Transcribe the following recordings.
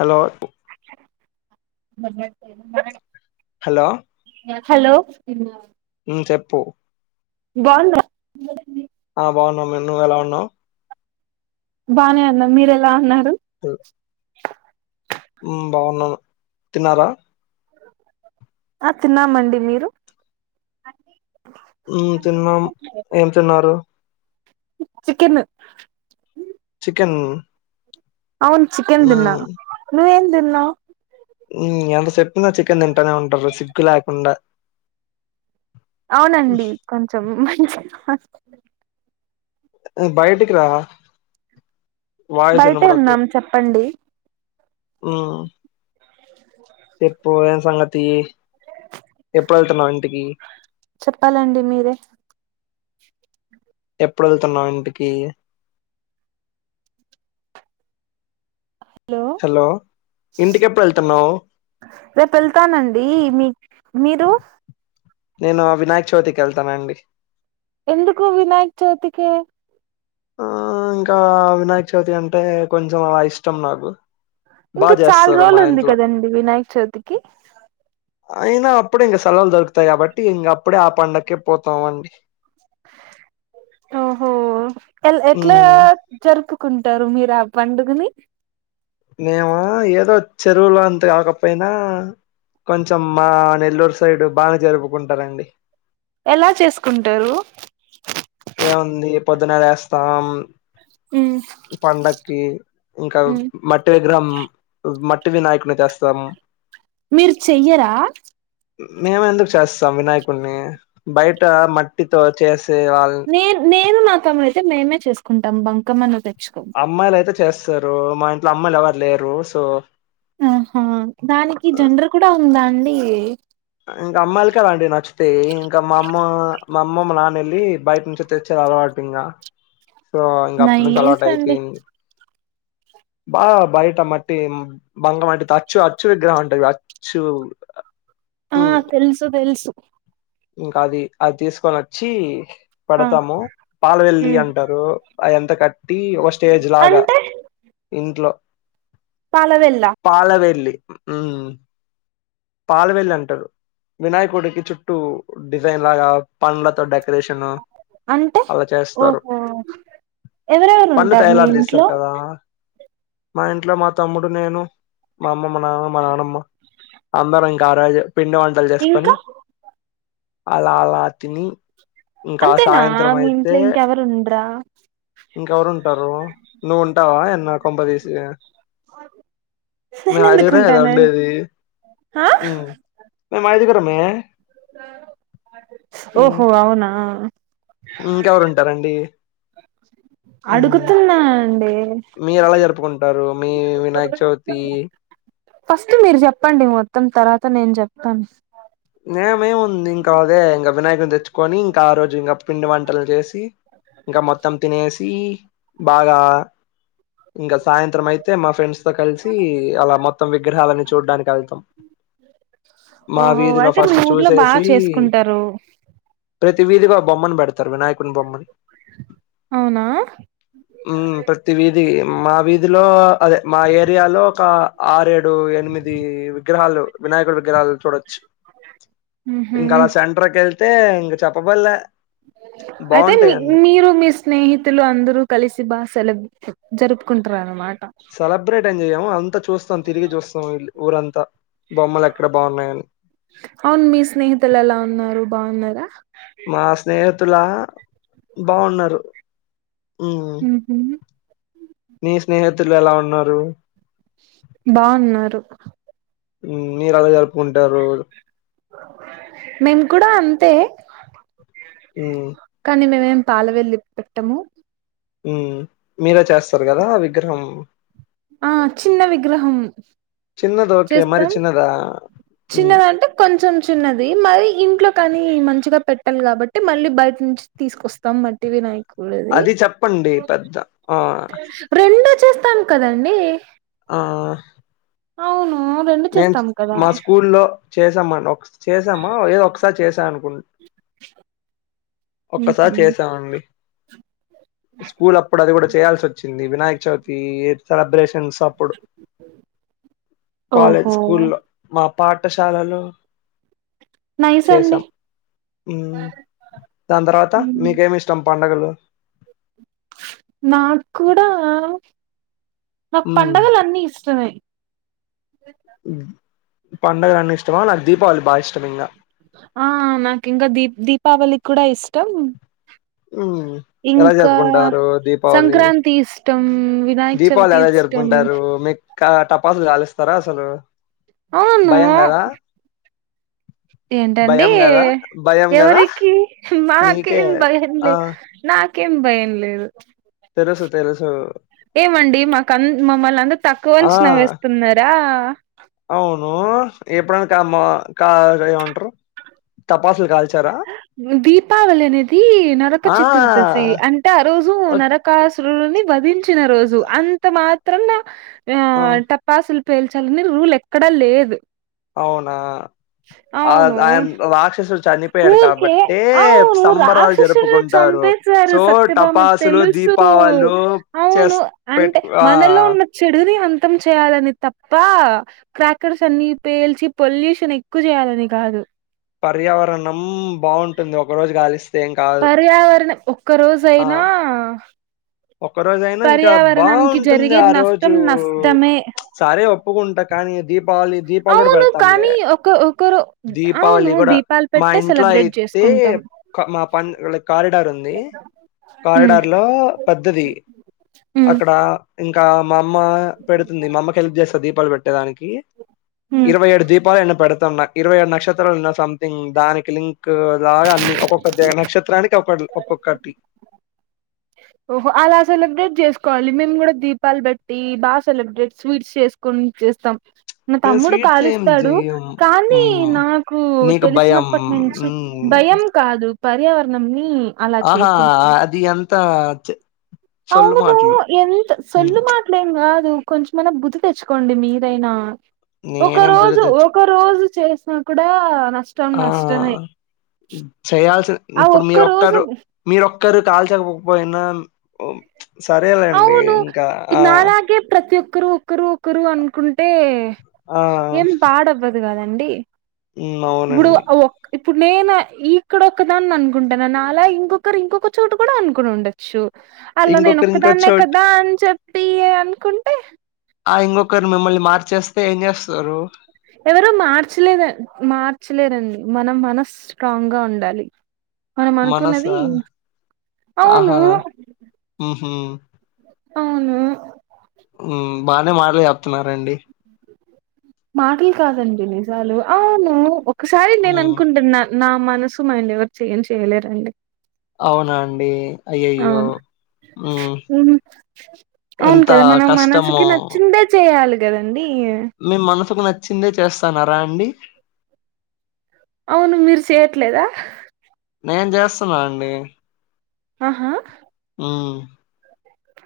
Hello మ మ hello hello ఉ చెప్పు బోన్నావ్ ఆ బాగున్నాము మేము నువ్వు ఎలా ఉన్నావు బానే ఉన్న మీరెలా ఉన్నారు ఉ బాగున్నాను తిన్నారా ఆ తిన్నామండి మీరు ఉ తిన్నాం ఏం తిన్నారు చికెన్ చికెన్ అవును చికెన్ ఉమ్ దిన్నా నువ్వేం తిన్నావు ఎంత చెప్పినా చికెన్ తింటూనే ఉంటారు సిగ్గు లేకుండా అవునండి కొంచెం మంచి బయటికిరా వాయిస్ బయటే వినపడట్లే ఉన్నాం చెప్పండి ఆ చెప్పువే సంగతి ఎప్పుడేళ్తునావ్ ఇంటికి చెప్పాలండి మీరే ఎప్పుడు వెళ్తున్నావు ఇంటికి హలో ఇంటికి ఎప్పుడు వెళ్తున్నావు రేపు వెళ్తానండి మీ మీరు నేను వినయక చవితికి వెళ్తాన అండి ఎందుకు వినాయక్ చౌతికి ఆ ఇంకా వినాయక చవితి అంటే కొంచెం ఇష్టం నాకు ఇంక బాగా చాల చేస్తారు రోజులు మా ఉంది ఇంట్లో కదండి వినాయక చవితికి అయినా అప్పుడే ఇంక సెలవులు దొరుకుతాయి కాబట్టి ఇంగ అప్పుడే ఆ పండక్కే పోతాం అండి ఓహో ఎట్ల హ్మ్ జరుపు కుంటారు మీరు ఆ పండుగని నేము ఏదో చెరువులో అంత కాకపోయినా కొంచెం మా నెల్లూరు సైడ్ బా జరుపుకుంటారండి ఎలా చేసుకుంటారు ఏముంది పొద్దున్న వేస్తాం ఉ పండక్కి ఇంకా మట్టి విగ్రహం మట్టి వినాయకుని చేస్ సం మీరు చెయ్యరా మేము ఎందుకు చేస్తాం వినాయకుడిని బయట మట్టితో చేస్ నేన్ నేను నా తమ్ముడు అయితే మేమే చేసుకుంటాం బంకమ్మను అమ్మాయిలు అయితే చేస్తారు మా ఇంట్లో అమ్మాయిలు ఎవరు లేరు సో ఆహా దానికి ఆ జండర్ కూడా ఉందా అండి ఇంక అమ్మాయిల కదండి నచ్చితే ఇంకా మా అమ్మ మా అమ్మ మా నాన్న వెళ్ళి బయట నుంచి తెచ్చ అలవాటు కటింగా నైస్ అండి బా బయట మట్టి బంగ మట్టితో అచ్చు అచ్చు విగ్రహం అంటుది అచ్చు ఆ ఉమ్ తెలుసు తెలుసు ఇంకా అది అది తీసుకొని వచ్చి ఆ పెడతాము పాల వెెల్లి ఉమ్ అంటారు అదింత కట్టి ఒక స్టేజ్ లాగా అంటే ఇంట్లో పాలవెల్ల పాలవేల్లి ఉ పాలవెల్లి అంటరు వినాయకుడికి చుట్టూ డిజైన్ లాగా పండ్లతో డెక షను అంటే అలా చేస్తారు ఓహో ఎవరెవరు పన్ను ఉంటారు మీ తయలారు చేస్తారు ఇంట్లో కదా మా ఇంట్లో మా తమ్ముడు నేను మా అమ్మ మా నాన్న మా నానమ్మ అంబరం కారాజ పిండి వంటలు చేసుకొని ఇంకా అలా అలా తిని ఇంక అంతేనా సాయంత్రం మీ అయితే ఇంట్లో ఇంకెవరు ఉండరా ఇంకెవరు ఉంటారు నువ్వు ఉంటావా ఎన్న కొంపదీసి మేము నేను ఆఐదుగర గదా ఎందుకుంటానండి ఉండేది ఆ మేము ఆదుగర మే ఓహో అవునా ఇంకెవరు ఉంటారండి అడుగుతున్న మీరు అలా జరుపుకుంటారు మీ వినాయక చవితి ఫస్ట్ మీరు చెప్పండి మొత్తం తర్వాత నేను చెప్తాను నేమేము ఉంది ఇంకా అదే ఇంకా వినాయకుని తెచ్చుకొని ఇంకా ఆ రోజు ఇంగ పిండి వంటలు చేసి ఇంకా మొత్తం తినేసి బాగా ఇంకా సాయంత్రం అయితే మా ఫ్రెండ్స్ తో కలిసి అలా మొత్తం విగ్రహాలీని చూడ్డానికి వెళ్తాం. మా ఓహో వీధిలో అయితే మీ ఫస్ట్ ఊర్లో బాగా చూసేసి చేసుకుంటారు ప్రతి వీధికో బొమ్మని పెడ్తారు వినాయకున్ బొమ్మని అవునా మ్ ప్రతి వీధి మా వీధి లో అదే మా ఏరియాలో ఒక ఆరేడు ఎనిమిది విగ్రహాలు వినాయకుడ్ విగ్రహాలు చూడొచ్ ఉహు ఇంకా అలా సెంటర్కెళ్తే ఇంక చెప్పబడ్లే అయితే మీ మీరు మీ స్నేహితులు అందరు కలిసి బా సెల జరుపుకుంటారన్మాట్ సెలబ్రేట్ ఏం చేయము అంత చూస్తాం తిరిగి చూస్తాం వెళ్ళి ఊరంతా బొమ్మల్ ఎక్కడ బాగున్నాయని అవున్ మీ స్నేహితులు ఎలా ఉన్నారు బాగున్నారా? మా స్నేహితుల బాగున్నారు. మ్ హ్ నీ స్నేహితులు ఎలా ఉన్నారు? బాగున్నారు. మీరెలా జరుపుకుంటారు మేము కూడా అంతే మ్ కనీ మేమేం పాల వెల్లి పెట్టము. మ్ మీరె చేస్తార్ కదా విగ్రహం ఆ చిన్న విగ్రహం చిన్నది ఓకే మరి చేస్తాం. చిన్నదా మ్ చిన్నదంటే కొంచం చిన్నది మరి ఇంట్లో కనీ మంచిగా పెట్టాల్ కాబట్టి మళ్ళీ బైటి నుంచి తీస్కొస్తాం మట్టి వినా అది చెప్పండి పెద్ద ఆ రెండూ చేస్తాం కదండి ఆ అవును రెండు నేన్ చేస్తాం కదా మా స్కూల్లో చేసా మం ఒక్ చేసామా ఏదో ఒక్సార్ చేసా అనుకుం ఒక్కసార్ చేసా అండి. స్కూల్ అప్పుడు అది గుడా చేయాల్స్సోచ్చింది వినాయక్ చవితి సెలబ్రేషన్స్ అప్పుడు కాలేజ్ ఉహు ఓ స్కూల్లో మా పాఠశాలలో నైస్ అండి చేసాం. మ్ దాన్ తర్వాత మీకేం ఇష్టం పడగలు నాక్కూడా నాక్ మ్ పండగలన్ని ఇష్టమే పండగల్ అన్ని ఇష్టమా నాక్ దీపావళి బాగా ఇష్టం ఇంగ ఆ నాకింకా దీ దీపావళి కూడా ఇష్టం. మ్మ్ ఎలా ఇంకా జరుపుకుంటారు దీపావళి సంక్రాంతి ఇష్టం. వినాయక దీపావళి చవితి ఎలా ఇష్టం జరుపుకుంటారు మీక టపాసులు కాలుస్తారా అసలు అవును భయం కదా ఏంటండీ భయం కదా భయం కదా ఎవరికి నీకే మాకేం భయం ఆ లే నా కేం భయం లేదు. తెలుసు తెలుసు ఏమండి మాక్ అం మమ్మల్ని అంత ఆ తక్కువంచనా వేస్తున్నారా? ఎప్పుడన కా కా ఏమంటరు తపాసుల్ కాల్చ దీపావళి అనేది నరక ఆ చతుర్దశి అంటే ఆ రోజు నరకా సురుడిని వధించిన రోజు అంత మాత్రాన ఆ ఓ టపాసుల్ పేల్చాలని రూల్ ఎక్కడ లేదు. అవునా ఆ ఆయన్ రాక్షసు ఊర్క ఆవును సంబరాలు రాక్షషులు జరుపుకుంటారు. చంపెశారు సో సత్యభామ టపాసులు, తెలుసు దీపావళులు అవును చేస్ అంటే పెట్టుకు ఆ మనలో ఉన్న చెడు అంతం చేయాలని తప్ప క్రాకర్స్ అన్ని పేల్చి పొల్యూషన్ ఎక్కువ చేయాలని కాదు పర్యావరణం బాగుంటుంది ఒక రోజు కలిస్త పర్యావరణం ఒక్క రోజయినా ఒక్క రోజైన ఇంకా బాగుంటుంది జరిగే ఆ రోజు నష్టం నష్టమే సారే ఒప్పుకుంటా కానీ దీప్ దీపాళి దీపలు కూడా అవును పెడతాంలే కానీ ఒక ఒకరు అవును దీపావళి కూడా దీపాలు మా పెట్టే ఇంట్లో సెలబ్రేట్ అయితే చేసుకుంటాం అతే మా ప వీళ్లకి కారిడార్ ఉంది ఉమ్ కారిడార్ లో పద్దది ఉమ్ అక్కడ ఇంకా మా అమ్మ పెడుతుంది మా అమ్మకి హెల్ప్ చేస్తది దీపాలు పెట్టే దానికి ఉమ్ ఇరవై ఏడు దీపాలు ఎన్న పెడ ఇరవై ఏడు నక్షత్రాలు ఉన్నా సంథింగ్ దానికి లింక్ లాగా అన్ని ఒక్కొక్క నక్షత్రానికి ఒక ఒక్కకటి ఓహో అలా సెలబ్రేట్ చేసుకోవాలి మేము కూడా దీపాలు బట్టి బాగా సెలబ్రేట్ స్వీట్స్ చేసుకుని చేస్తాం నా మేము తమ్ముడు స్వీట్స్ ఏం కాలుస్తాడు జెయ్యం. కానీ హ్మ్. నాకు నీకు భయం. తెలిసినప్పటి నుంచి హ్మ్. భయం కాదు పర్యావరణం ని అలా చేయకూడదు త చే అవును ఎంత హ్మ్. సొల్లు మాటలేం కాదు కొంచమైనా బుద్ధి తెచ్చుకోండి మీరైనా ఒక నేనేం బూజ రోజు తెచ్చు ఒక రోజు చేసినా కూడా నష్టం ఆ! నష్టమే చేయాల్సిన ఆ ఇప్పుడు ఒక్క రోజు మీరొక్కరు మీరొక్కరు కాల్చకపోకపోయినా అవును ఆ! నాలాగే ప్రతి ఒక్కరు ఒక్కరు ఒకరు అన్ కుంటే ఆ ఏం పాడవ్వదు కదండి హ్మ్ ఇప్పుడు అవునండి ఇప్పుడు నేను ఇక్కడ ఒకదాని అనుకుంటున్నాను అలా ఇంకొకరు ఇంకొక చోటు కూడా అనుకుని ఉండొచ్చు అలా ఇంకొకరు ఇంకో నేనోక్కదాన్నే చోట్ కదా అని చెప్పి అనుకుంటే ఆ ఇంకొకరు మిమ్మల్ని మార్చేస్తే ఏం చేస్తారు ఎవరో మార్చలేద మార్చలేదండి మనం మనసు స్ట్రాంగ్ గా ఉండాలి మనం మనసా అనుకున్నది అవును హ్మ్మ్ అవును ఉమ్మ్ బానే మాటలు చెప్తున్నారండి మాటలు కాదండి నిజాలు అవును ఒకసారి నేను మ్ అనుకుంటున్నా నా మనసు మైండ్ ఎవరు చేంజ్ చేయలేరండి అవునా అండి అయ్యయ్యో అవును మ్ అవును ఎంత కదా మనం మనసుకి కష్టమో నచ్చిందే చేయాలి కదండి మీ మనసుకు నచ్చిందే చేస్తానార అండి అవును మీరు చేయట్లేదా నేం చేస్తున్నా అండి ఆహా హ్మ్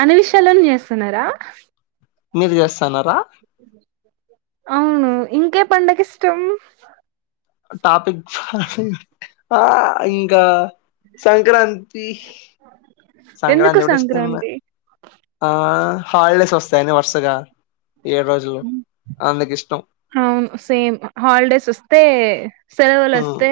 అన్ని విషయాలోని చేస్తున్నారా మీరు చేస్తన్నారా అవును ఇంకే పండగ ఇష్టం టాపిక్ ఆ ఇంకా సంక్రాంతి ఎందుకు సంక్రాంతకుడా ఇష్టమె సంక్రాంతి ఆ హాాలిడేస్ వస్తయిని వర్షగా ఏడు రోజులు హ్మ్. అందుకు ఇష్టం అవును సేమ్ హాలిడేస్ వస్తే సెలవులు ఉమ్ వస్తే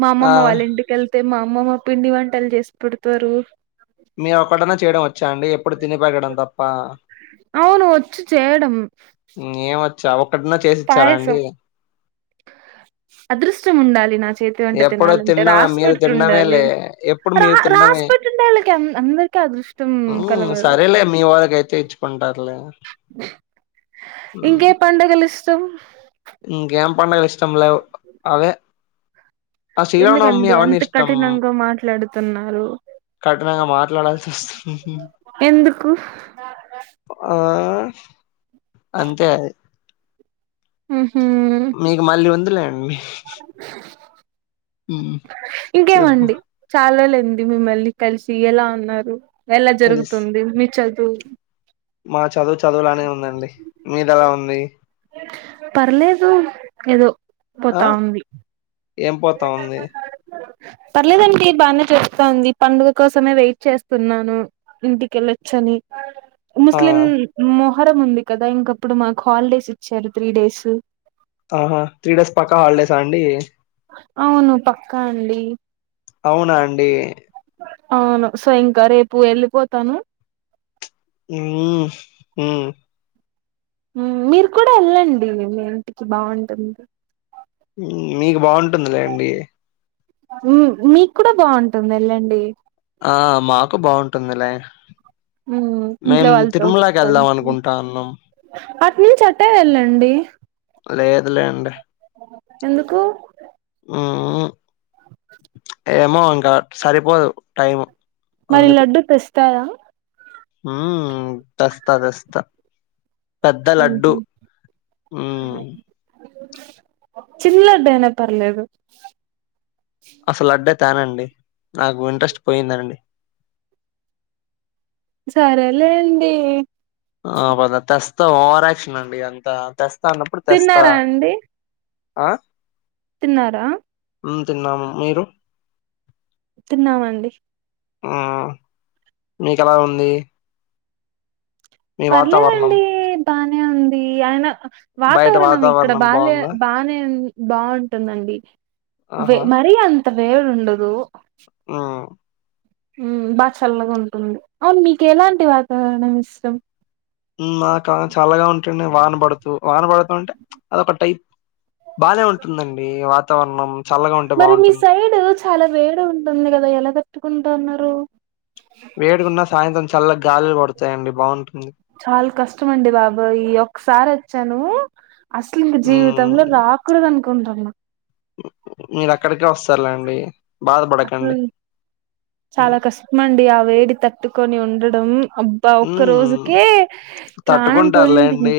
మా ఆ అమ్మమ్మ వాళ్ళ ఇంటికెళ్తే మా అమ్మమ్మ పిండి వంటలు చేసి పెడతారు మీరు ఒకటనా చేయడం వచ్చు వచ్చా అండి ఎప్పుడు తిని పెరగడం తప్ప అవును వచ్చు చేయడం ఏమ ఒక్కటనా చేసిచ్చారా పాయసం అండి అదృష్టం ఉండాలి నాకు చేతి వంట ఎప్పుడు తినాలంటే తినడమే రాసి మీరు పెట్టిండాలి తినడమేలే ఎప్పుడు రా రాసిపెట్టిండే వాళ్ళకి అందరిక హ్మ్ సరేలే మీ వాళ్ళకైతే ఇచ్చుకుంటారులే ఇంకే ఎ పండగలు ఇష్టం ఇంక ఏం పండగలిష్టం లేవ్ అవే ఆ శ్రీరామనవమి ఎందుకండి అవన్నీ అంత ఇష్టం కఠినంగా మాట్లాడుతున్నారు కఠినంగా మాట్లాడాల్సి వస్తుంది ఎందుకు ఆ అంతే అది ఆ మీకు మళ్ళీ ఉందిలేండి ఉమ్ చెప్పు ఇంకేమండి చారోజులైంది మిమ్మల్ని కలిసి ఎలా ఉన్నారు ఎలా కలిసి జరుగుతుంది మీ చదువు మా చదువు చదువులానే ఉందండి మీదేలా ఉంది పర్లేదు ఏదో ఆ పోతా ఉంది ఏం పోతా ఉంది పర్లేదండి బానే చెస్తాంది పండుగ కోసమే వెయిట్ చేస్తున్నాను ఇంటికెళ్ళొచ్చా అని ఆ ముస్లిం మొహరం ఉంది కదా ఇంకప్పుడు మాకు హాలిడేస్ ఇచ్చారు త్రీ డేసు ఆహా త్రీ డేస్ పక్కా హాలిడేసా అండి అవును పక్కా అండి అవునా అండి అవును సో ఇంకా రేపు వెళ్ళిపోతాను ఆ మ్ మీరు కూడా వెళ్ళండి మీ ఇంటికి బాగుంటుంది మీకు బాగుంటుందిలే అండి మీకు కూడా బాగుంటుంది వెళ్ళండి ఆ మాకు బాగుంటుందిలే మ్ మేం తిరుమలకి వెళ్దాం అనుకుంటాన్నాం అట్నుంచి అట్టే వెళ్ళండి లేదులే అండి ఎందుకు ఏమో ఇంకా సరిపోదు టైం మరి లడ్డు తెస్తావా హ్మ్మ్ తెస్తా తెస్తా పెద్ద మ్ లడ్డు హు హ్మ్ చిన్నోడేనా పర్లేదు. అసలు అడ్డే తేనండి నాకు ఇంట్రెస్ట్ పోయిందండి. సరేలేండి. ఆహ్ బదా తెస్తా ఓవరాక్షన్ అండి అంత తేస్. తెస్తా అన్నప్పుడు తెస్తా తిన్నారా అండి ఆహ్ తిన్నారా. తిన్నాము మీరు. తిన్నామండి. ఆహ్ మీకు ఎలా ఉంది. మీ వాతావరణం పర్లేదండి బానే ఉంది ఆయిన. బయట వాతావరణం ఇక్కడ బాలే బాగుందా బానే ఉంది. బాగుంటుందండి వే ఆహా మరీ అంత వేడిఉండదు. ఆహ్. ఉమ్ బాగా చల్లగా ఉంటుంది అవును మీకు ఎలాంటి వాతావరణం ఇష్టం. మాకా చాల్లగా ఉంటుండె వాన పడుతూ వాన పడుతూ అంటే ప్చ్ అదొ ఒక టైప్. బాగానే ఉంటుందండి వాతావరణం. చల్లగా ఉంటే మరి మీ బాగుంటుంది సైడ్ చాలా వేడిగుంటుంది కదా ఎలా తట్టుకుంటుంన్నారు. వేడిగున్నా సాయంత్రం చల్ల గాలిలు పడతాయండి బాగుంటుంది. చాలా కష్టము అండి బాబోయ్ ఈ ఒకసారి వచ్చాను. అస్సలు ఇంక మ్మ్ జీవితంలో రాకూడదు అనుకుంటాన్నా. మీరు అక్కడికే వస్తారులేండి. బాధపడకండి ఉమ్ చాలా కష్టము అండి ఆ వేడి తట్టుకొని ఉండడం. అబ్బా ఒక్క మ్మ్ రోజుకే ప్రాణం పోయింది. తట్టుకుంటారులేండి